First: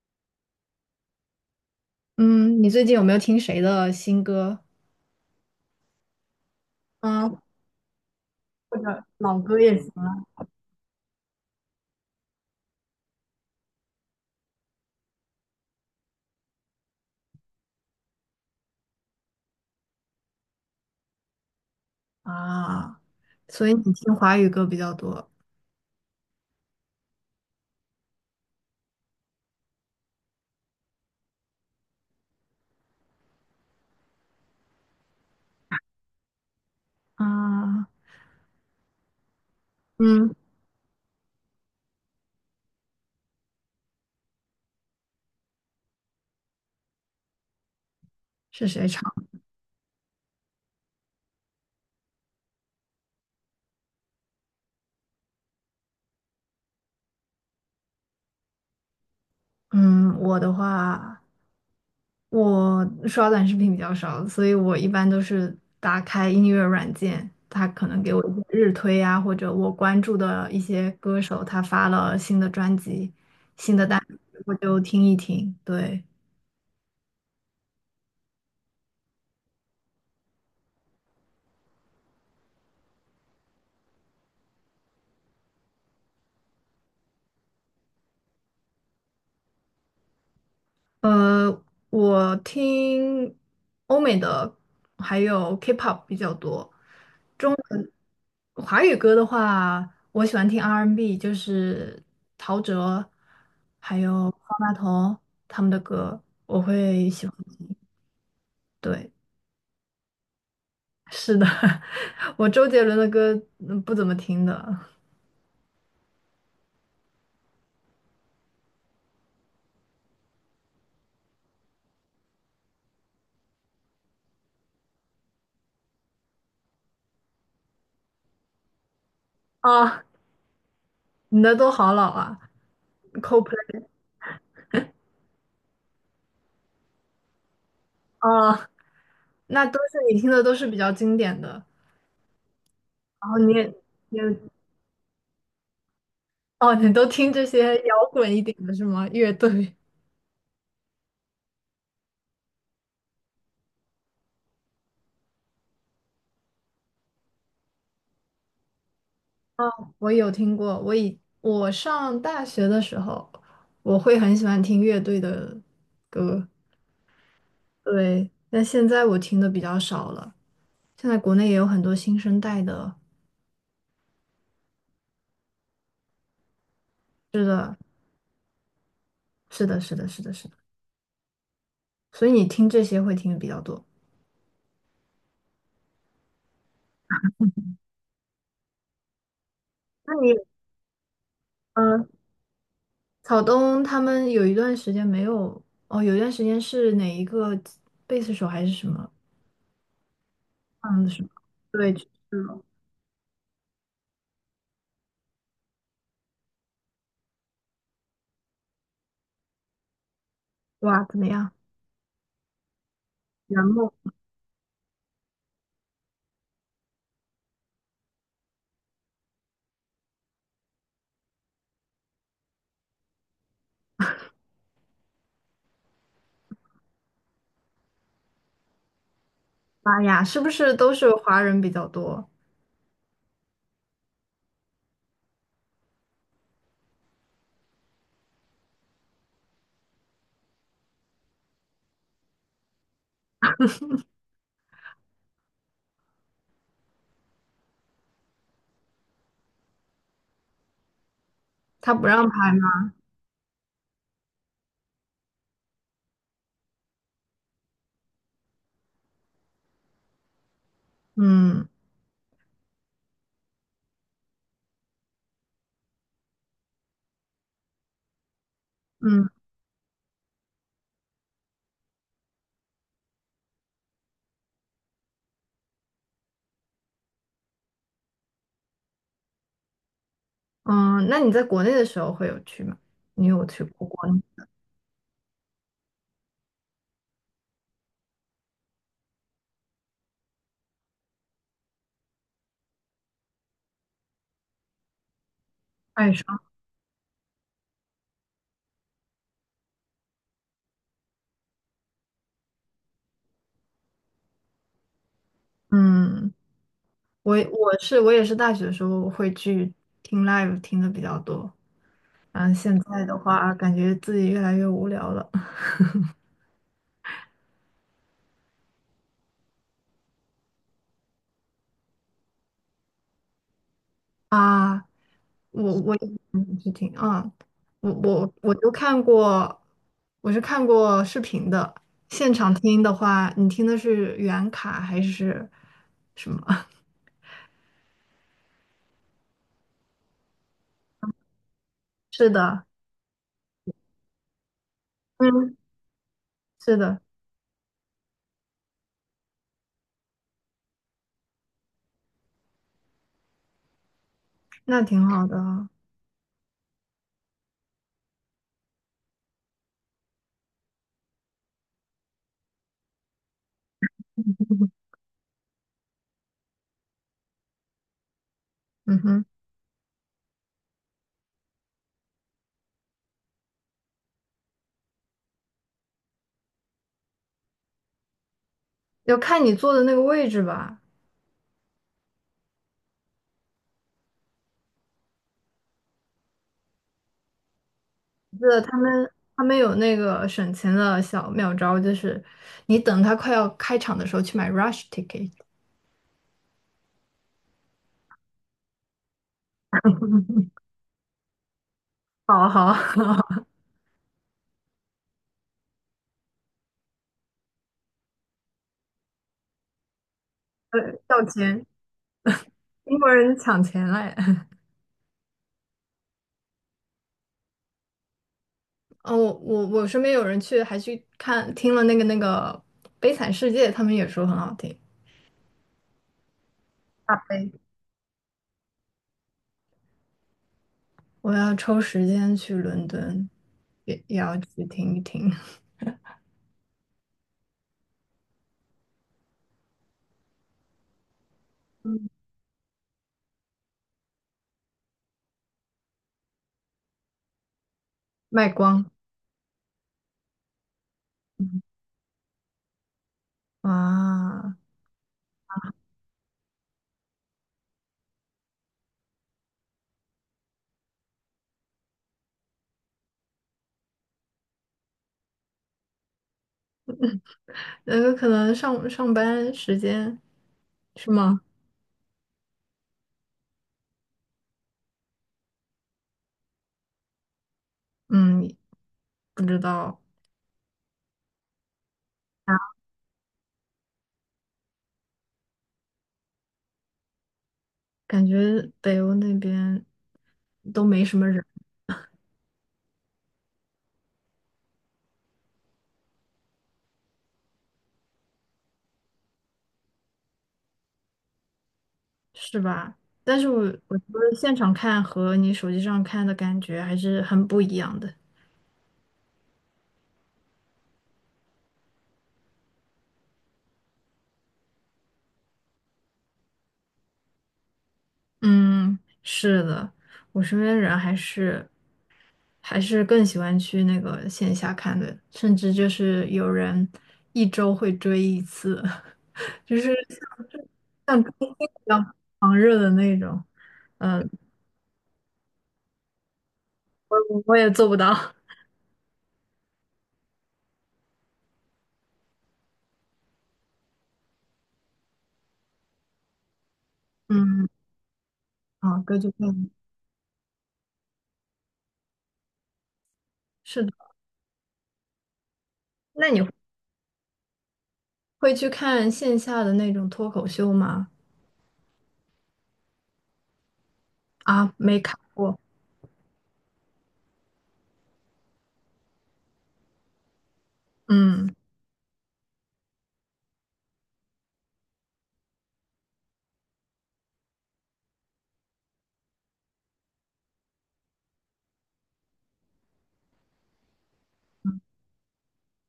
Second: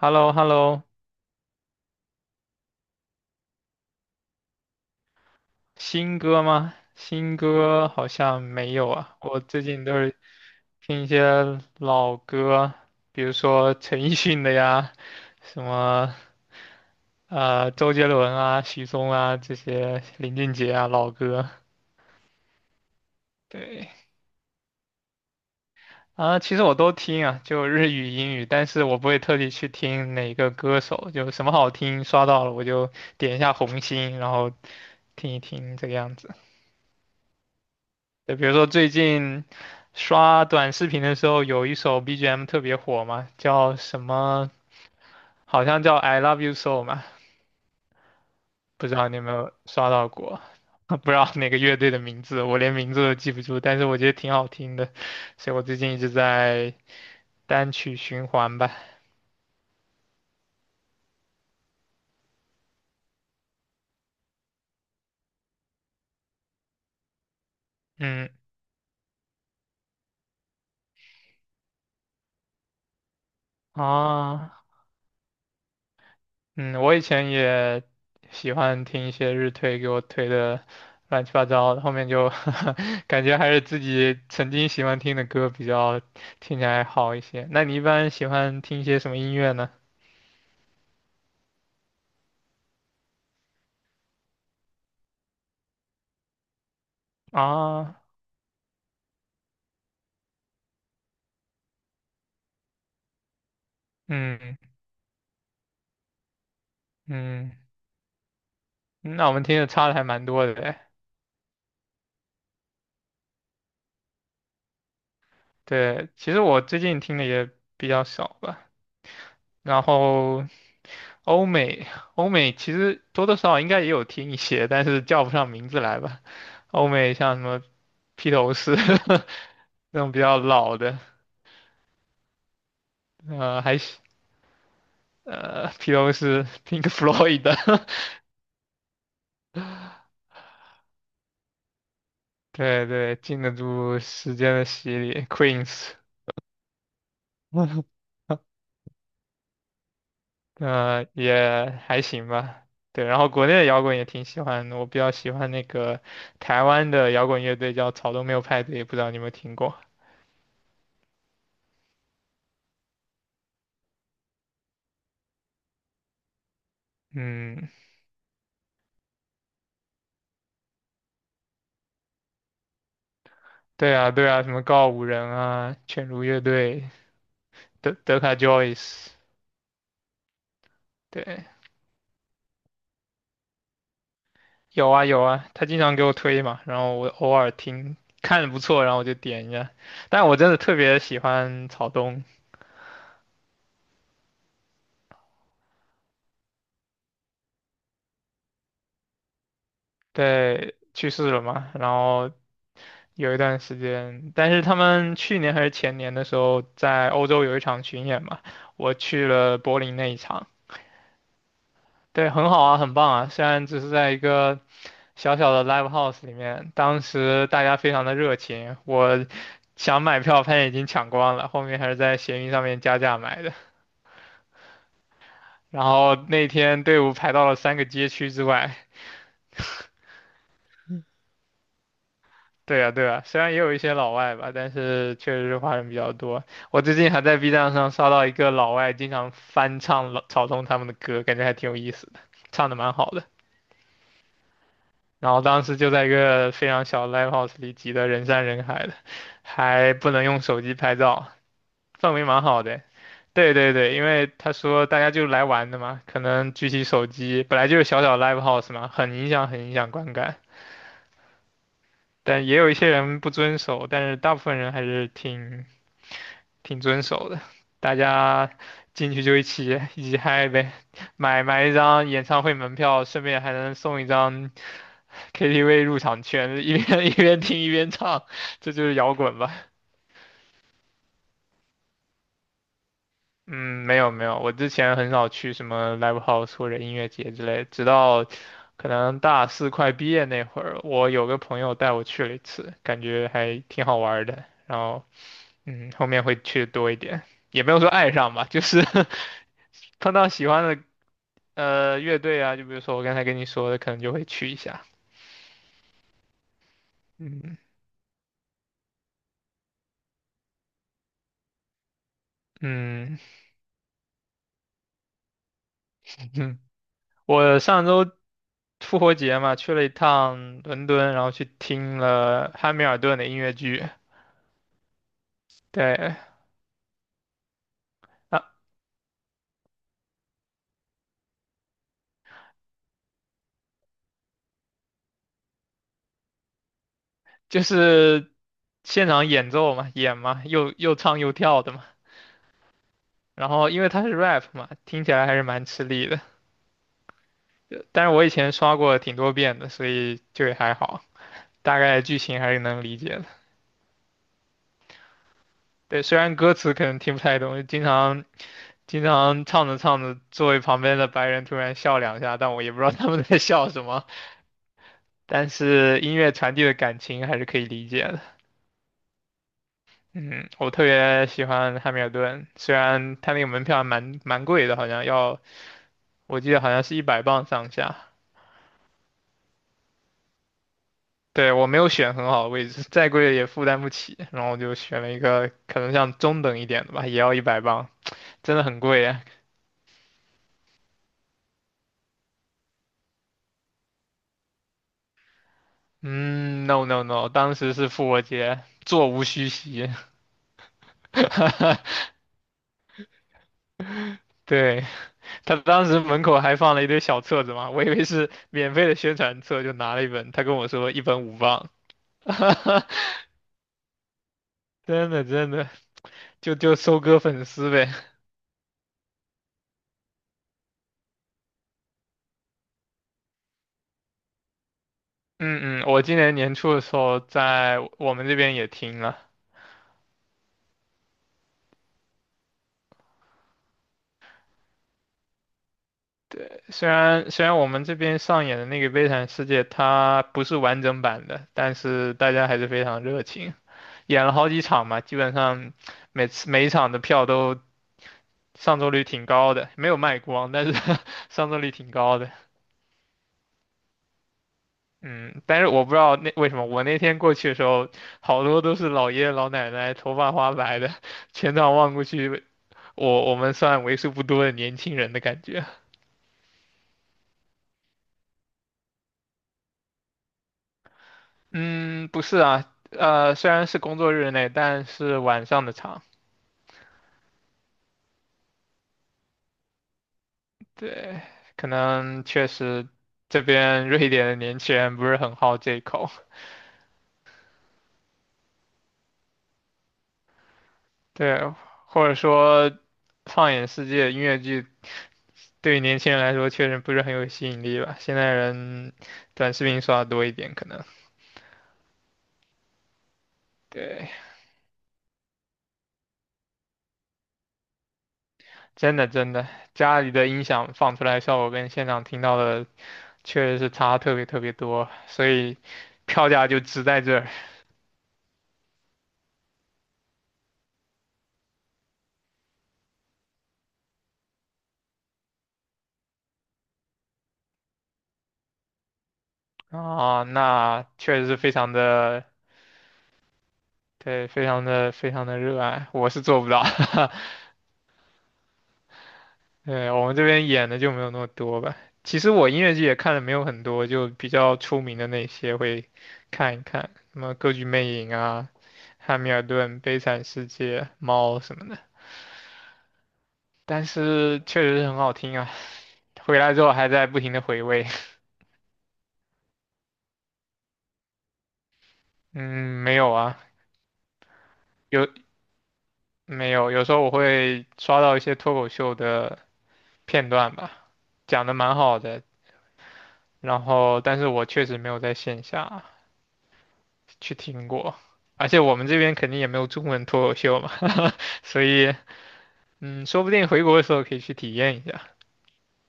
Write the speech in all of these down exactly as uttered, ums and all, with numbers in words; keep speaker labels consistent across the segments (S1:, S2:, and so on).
S1: h e l l o h e l l o
S2: 嗯，你最近有没有听谁的新歌？
S1: 新歌吗？新
S2: 嗯。
S1: 歌好像没
S2: 或
S1: 有
S2: 者
S1: 啊，
S2: 老
S1: 我
S2: 歌
S1: 最
S2: 也
S1: 近
S2: 行
S1: 都是
S2: 啊。
S1: 听一些老歌，比如说陈奕迅的呀，什么呃周杰伦啊、许嵩啊这些，林俊杰啊老歌。
S2: 啊？所以
S1: 对
S2: 你听华语歌比较多
S1: 啊，其实我都听啊，就日语、英语，但是我不会特地去听哪个歌手，就什么好听刷到了我就点一下红心，然后听一听这个样子。
S2: 啊？
S1: 就比如说最近
S2: 嗯，
S1: 刷短视频的时候，有一首 B G M 特别火嘛，叫什么？好像叫《I Love You So》嘛，
S2: 是谁
S1: 不知
S2: 唱？
S1: 道你有没有刷到过？不知道哪个乐队的名字，我连名字都记不住，但是我觉得挺好听的，所以我最近一直在单曲循环吧。
S2: 嗯，我的话，我刷短视频比较少，所以我一般都是打开音乐软件，它可能给我
S1: 嗯，
S2: 一些日推啊，或者我关注的一些歌手他发了新的专辑、新的单曲，我
S1: 啊，
S2: 就听一听。对，
S1: 嗯，我以前也喜欢听一些日推给我推的乱七八糟的，后面就 感觉还是自己曾经喜欢听的歌比较听起来好一些。那你一般喜欢听一些什么音乐呢？
S2: 呃，我听欧美的还有 K-pop 比较多。
S1: 啊，
S2: 华语歌的话，我喜欢听 R and B，就是陶喆还有
S1: 嗯
S2: 方大同他们的歌，我会喜欢。
S1: 嗯，
S2: 对，
S1: 那我们听的差的还蛮多的诶。
S2: 是的，我周杰伦的歌嗯不怎么听的。
S1: 对，其实我最近听的也比较少吧。然后欧美欧美其实多多少少应该也有听一些，但是叫不上名字来吧。欧美像什么披头士 那
S2: 啊，
S1: 种比较老的，
S2: 你的都好老啊
S1: 呃，还
S2: ，Coldplay
S1: 是呃披头士 Pink Floyd 的，
S2: 啊，那都是你听的都是比较经典的，
S1: 对对，
S2: 然后
S1: 经得
S2: 你也。
S1: 住时间的洗礼，Queens，
S2: 哦，你都听这些摇 滚一点的是吗？乐队？
S1: 呃，也还行吧。对，然后国内的摇滚也挺喜欢的，我比较喜欢那个台湾的摇滚乐队叫草东没有派对，不知道你有没有听过？
S2: 哦，我有听过。我以我上大学的时候，我会很喜欢听乐队的歌，
S1: 嗯，
S2: 对。但现在我听的比较少了。现在国内也有很多新生代的，
S1: 对啊，对啊，什么告五人啊，犬儒乐队，德德卡 Joyce，
S2: 是的，是的，是的，是的。
S1: 对，
S2: 所以你听这些会听的比较多。
S1: 有啊有啊，他经常给我推嘛，然后我偶尔听，看着不错，然后我就点一下。
S2: 那
S1: 但
S2: 你，
S1: 我真的特别喜欢草
S2: 嗯，
S1: 东，
S2: 草东他们有一段时间没有，哦，有一段时间是哪一个贝斯手还是什么？
S1: 对，
S2: 嗯，
S1: 去
S2: 什么？
S1: 世了嘛，然
S2: 对，去
S1: 后
S2: 世了。
S1: 有一段时间，但是他们去年还是前年的时候，在欧洲有一场巡演嘛，我去了柏林那一场，
S2: 哇，怎么样？
S1: 对，很好啊，很棒啊，虽
S2: 圆
S1: 然只
S2: 梦。
S1: 是在一个。小小的 live house 里面，当时大家非常的热情，我想买票，发现已经抢光了，后面还是在闲鱼上面加价买的。然后那天队伍排到了三个街区之外。
S2: 妈呀，是不是都是华人比较多？
S1: 对啊，对啊，虽然也有一些老外吧，但是确实是华人比较多。我最近还在 B 站上刷到一个老外经常翻唱老草东他们的歌，感觉还挺有意思的，唱的蛮好的。然后当时就在一个非常小的 live house 里挤得人山人海的，还不能用手机拍照。
S2: 他不
S1: 氛围
S2: 让
S1: 蛮
S2: 拍
S1: 好的。
S2: 吗？
S1: 对对对，因为他说大家就来玩的嘛，可能举起手机，本来就是小小 live house 嘛，很影响很影响观感。
S2: 嗯
S1: 但也有一些人不遵守，但是大部分人还是挺挺遵守的。大家进去
S2: 嗯
S1: 就一起一起嗨呗，买买一张演唱会门票，顺便还能送一张 K T V 入场券，一边 一边听一边唱，这就是摇滚吧。
S2: 嗯。那你在国内的时候会有去吗？你有去
S1: 嗯，
S2: 过
S1: 没
S2: 国
S1: 有
S2: 内
S1: 没有，我之前很少去什么 live house 或者音乐节之类，直到可能大四快毕业那会儿，我有个朋友带我去了一次，感觉还挺好玩儿的。然后，嗯，后
S2: 爱
S1: 面
S2: 上？
S1: 会去多一点，也没有说爱上吧，就是 碰到喜欢的呃乐队啊，就比如说我刚才跟你说的，可能就会去一下。
S2: 嗯，我
S1: 嗯
S2: 我是我也是大学的时候会去听 live 听的比较多，然后现在的
S1: 嗯
S2: 话感觉自己越来越无聊了
S1: 嗯，我上周复活节嘛，去了一趟伦敦，然后去听了汉密尔顿的音乐剧，
S2: 啊。我我也
S1: 对。
S2: 嗯是听啊，我我
S1: 啊，
S2: 我都看过，我是看过视频的。现场听的话，你听的是原卡还是什么？
S1: 就是现场演奏嘛，演嘛，又又唱又跳的嘛。
S2: 是的，
S1: 然后因为他是 rap 嘛，听起来还是
S2: 嗯，
S1: 蛮吃力的。
S2: 是的，
S1: 呃但是我以前刷过挺多遍的，所以就也还好，大概剧情还是能理解的。
S2: 那挺好的啊。
S1: 对，虽然歌词可能听不太懂，经常经常唱着唱着，座位旁边的白人突然笑两下，但我也不知道他们在笑什么。但是音乐传递的感情还是可以理解的。
S2: 嗯哼，
S1: 嗯，我特别喜欢汉密尔顿，虽然他那个门票还蛮蛮贵的，好像要我记得好像是一百磅上下。
S2: 要看你坐的那个位置吧。
S1: 对，我没有选很好的位置，再贵也负担不起，然后我就选了一个可能像中等一点的吧，也要一百磅，
S2: 我记
S1: 真
S2: 得
S1: 的
S2: 他
S1: 很贵
S2: 们
S1: 啊。
S2: 他们有那个省钱的小妙招，就是你等他快要开场的时候去买 rush ticket。
S1: 嗯，no no no，当时是复活节，座无虚席。
S2: 好啊好啊，
S1: 对，他当时门口还放了一堆小册子嘛，我以为是免费的宣传册，就拿了一本。他跟我说
S2: 呃
S1: 一本
S2: 要
S1: 五
S2: 钱，
S1: 磅，
S2: 英国人抢钱嘞。
S1: 真的真的，就就收割粉丝呗。
S2: 嗯，我我我身边有人去还去看听了那个那个《悲惨世界》，他们也说很好听。
S1: 嗯嗯，我今年年初的时
S2: 大
S1: 候
S2: 悲，
S1: 在我们这边也听了。
S2: 我要抽时间去伦敦，也也要去听一听。
S1: 虽然虽然我们这边上演的那个《悲惨世界》它不是完整版的，但是
S2: 嗯，
S1: 大家还是非常热情，演了好几场嘛，基本上每次每一场的票都
S2: 卖
S1: 上
S2: 光
S1: 座率挺高的，没有卖光，但是 上座率挺高的。
S2: 啊，
S1: 嗯，但是我不知道那为什么，我那天过去的时候，好多都是老爷爷老奶奶，头发花白的，全场望过去，我我们算为数不多的年轻人的感觉。
S2: 那个可能上上班时间是吗？
S1: 嗯，不是啊，呃，虽然是工作日内，但是晚上的场，
S2: 嗯，不知道，
S1: 对，可能确实这边瑞典的年轻人不是很好这一口，
S2: 感觉北欧那边都没什么
S1: 对，
S2: 人，
S1: 或者说放眼世界，音乐剧对于年轻人来说确实不是很有吸引力吧，现在人短视频刷的多一点，可能，
S2: 是吧？但是我我觉
S1: 对，
S2: 得现场看和你手机上看的感觉还是很不一样的。
S1: 真的真的，家里的音响放出来的效果跟现场听到的确实是差特别特别多，所以票价就值在这儿。
S2: 嗯，是的，我身边人还是还是更喜欢去那个线下看的，甚至就是有人一周会追一次，就是
S1: 啊，那确
S2: 像像
S1: 实是
S2: 追
S1: 非
S2: 星
S1: 常
S2: 一样
S1: 的，
S2: 狂热的那种。
S1: 对，
S2: 嗯，
S1: 非常的非常的热爱，我是做不到，
S2: 我也做不到。
S1: 对，我们这边演的就没有那么多吧。其实我音乐剧也看的没有很多，就比较出名的那些会看一看，什么《歌剧
S2: 嗯，
S1: 魅影》啊、
S2: 啊，歌
S1: 《汉密
S2: 剧
S1: 尔
S2: 魅影
S1: 顿》《悲惨世界》《猫》什么的。
S2: 是
S1: 但
S2: 的。
S1: 是确实是很好听啊，
S2: 那
S1: 回
S2: 你
S1: 来之后还在不停的回味。
S2: 会去看线下的那种脱口秀吗？
S1: 嗯，没有啊，
S2: 啊，没
S1: 有
S2: 看过。
S1: 没有？有时候我会刷到一些脱口秀的片段吧，讲的
S2: 嗯。
S1: 蛮好的，然后但是我确实没有在线下去听过，而且我们这边肯定也没有中文脱口秀嘛，所以嗯，说不定回国的时候可以去体验一下。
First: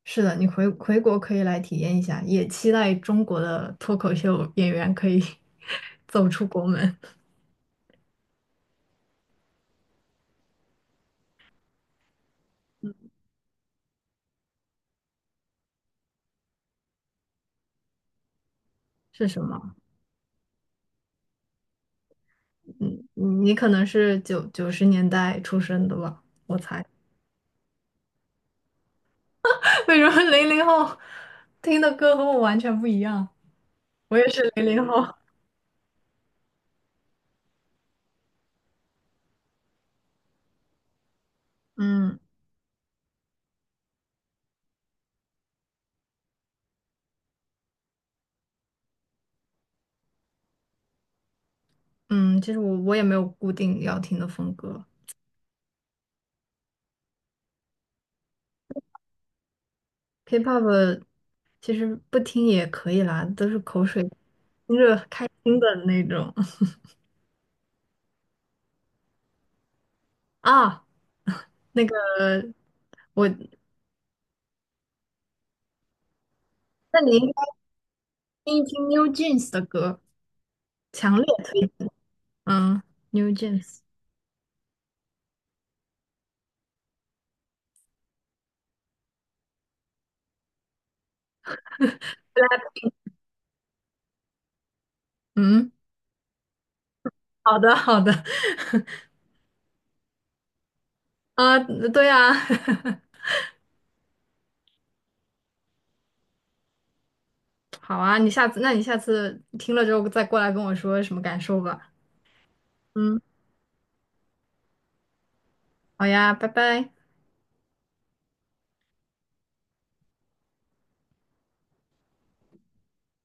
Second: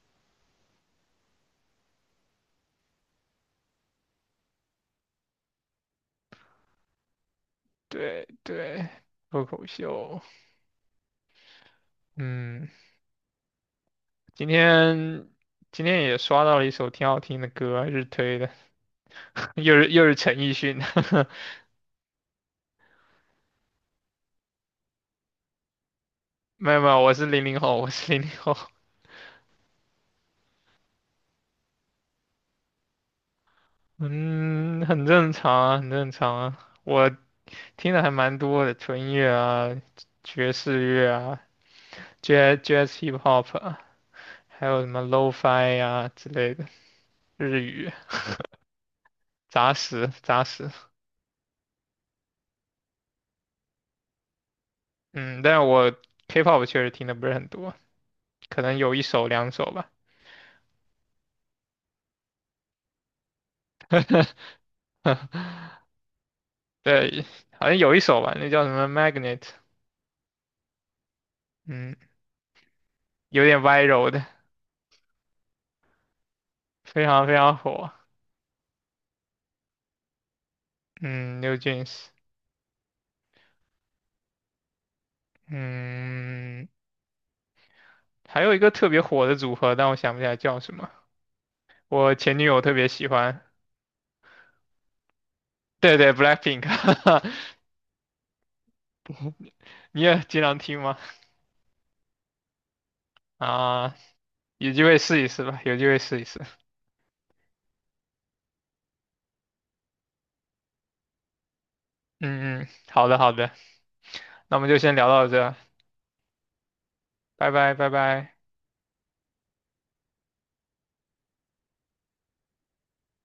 S2: 是的，你回回国可以来体验一下，也期待中国的脱口秀演员可以 走出国门。
S1: 对对，脱口秀，嗯，今天今天也刷到了一首挺好听的歌，日推的，
S2: 是什 么？
S1: 又是又是陈奕迅的，
S2: 嗯，你你可能是九九十年代出生的吧？
S1: 没有没有，我是零零后，我是零零后，
S2: 为什么零零后听的歌和我完全不一样？我也是零
S1: 嗯，
S2: 零后。
S1: 很 正常啊，很正常啊，我听的还蛮多的，纯音乐啊，爵士乐啊。
S2: 嗯
S1: jazz jazz hip hop，啊还有什么 lo-fi 呀之类的日语杂食杂食。
S2: 嗯，其实我我也没有固定要听的风格
S1: 嗯，但是我 K-pop 确实听的不是很多，可能有一首两首吧。
S2: ，K-pop 其实不听也可以啦，都是口水，听着开心的 那种
S1: 对，好像有一首吧，那叫什么 Magnet，
S2: 啊。那个
S1: 嗯，
S2: 我，
S1: 有点 viral 的，
S2: 那
S1: 非常
S2: 您。
S1: 非常火。
S2: 听一听 New Jeans 的歌，强烈
S1: 嗯，New
S2: 推荐。
S1: Jeans，
S2: 嗯。New Jeans。
S1: 嗯，还有一个特别火的组合，但我想不起来叫什么。我前女友特别喜欢，
S2: 嗯，
S1: 对对，Blackpink，
S2: 好的，好的。
S1: 你也经常听吗？
S2: 啊，对啊，
S1: 啊，有机会试一试吧，有机会试一试。
S2: 好啊，你下次，那你下次听了之后再过来跟我说什么感受吧。
S1: 嗯嗯，好的
S2: 嗯，
S1: 好的，那我们就先聊到这，
S2: 好呀，拜拜。
S1: 拜拜拜拜。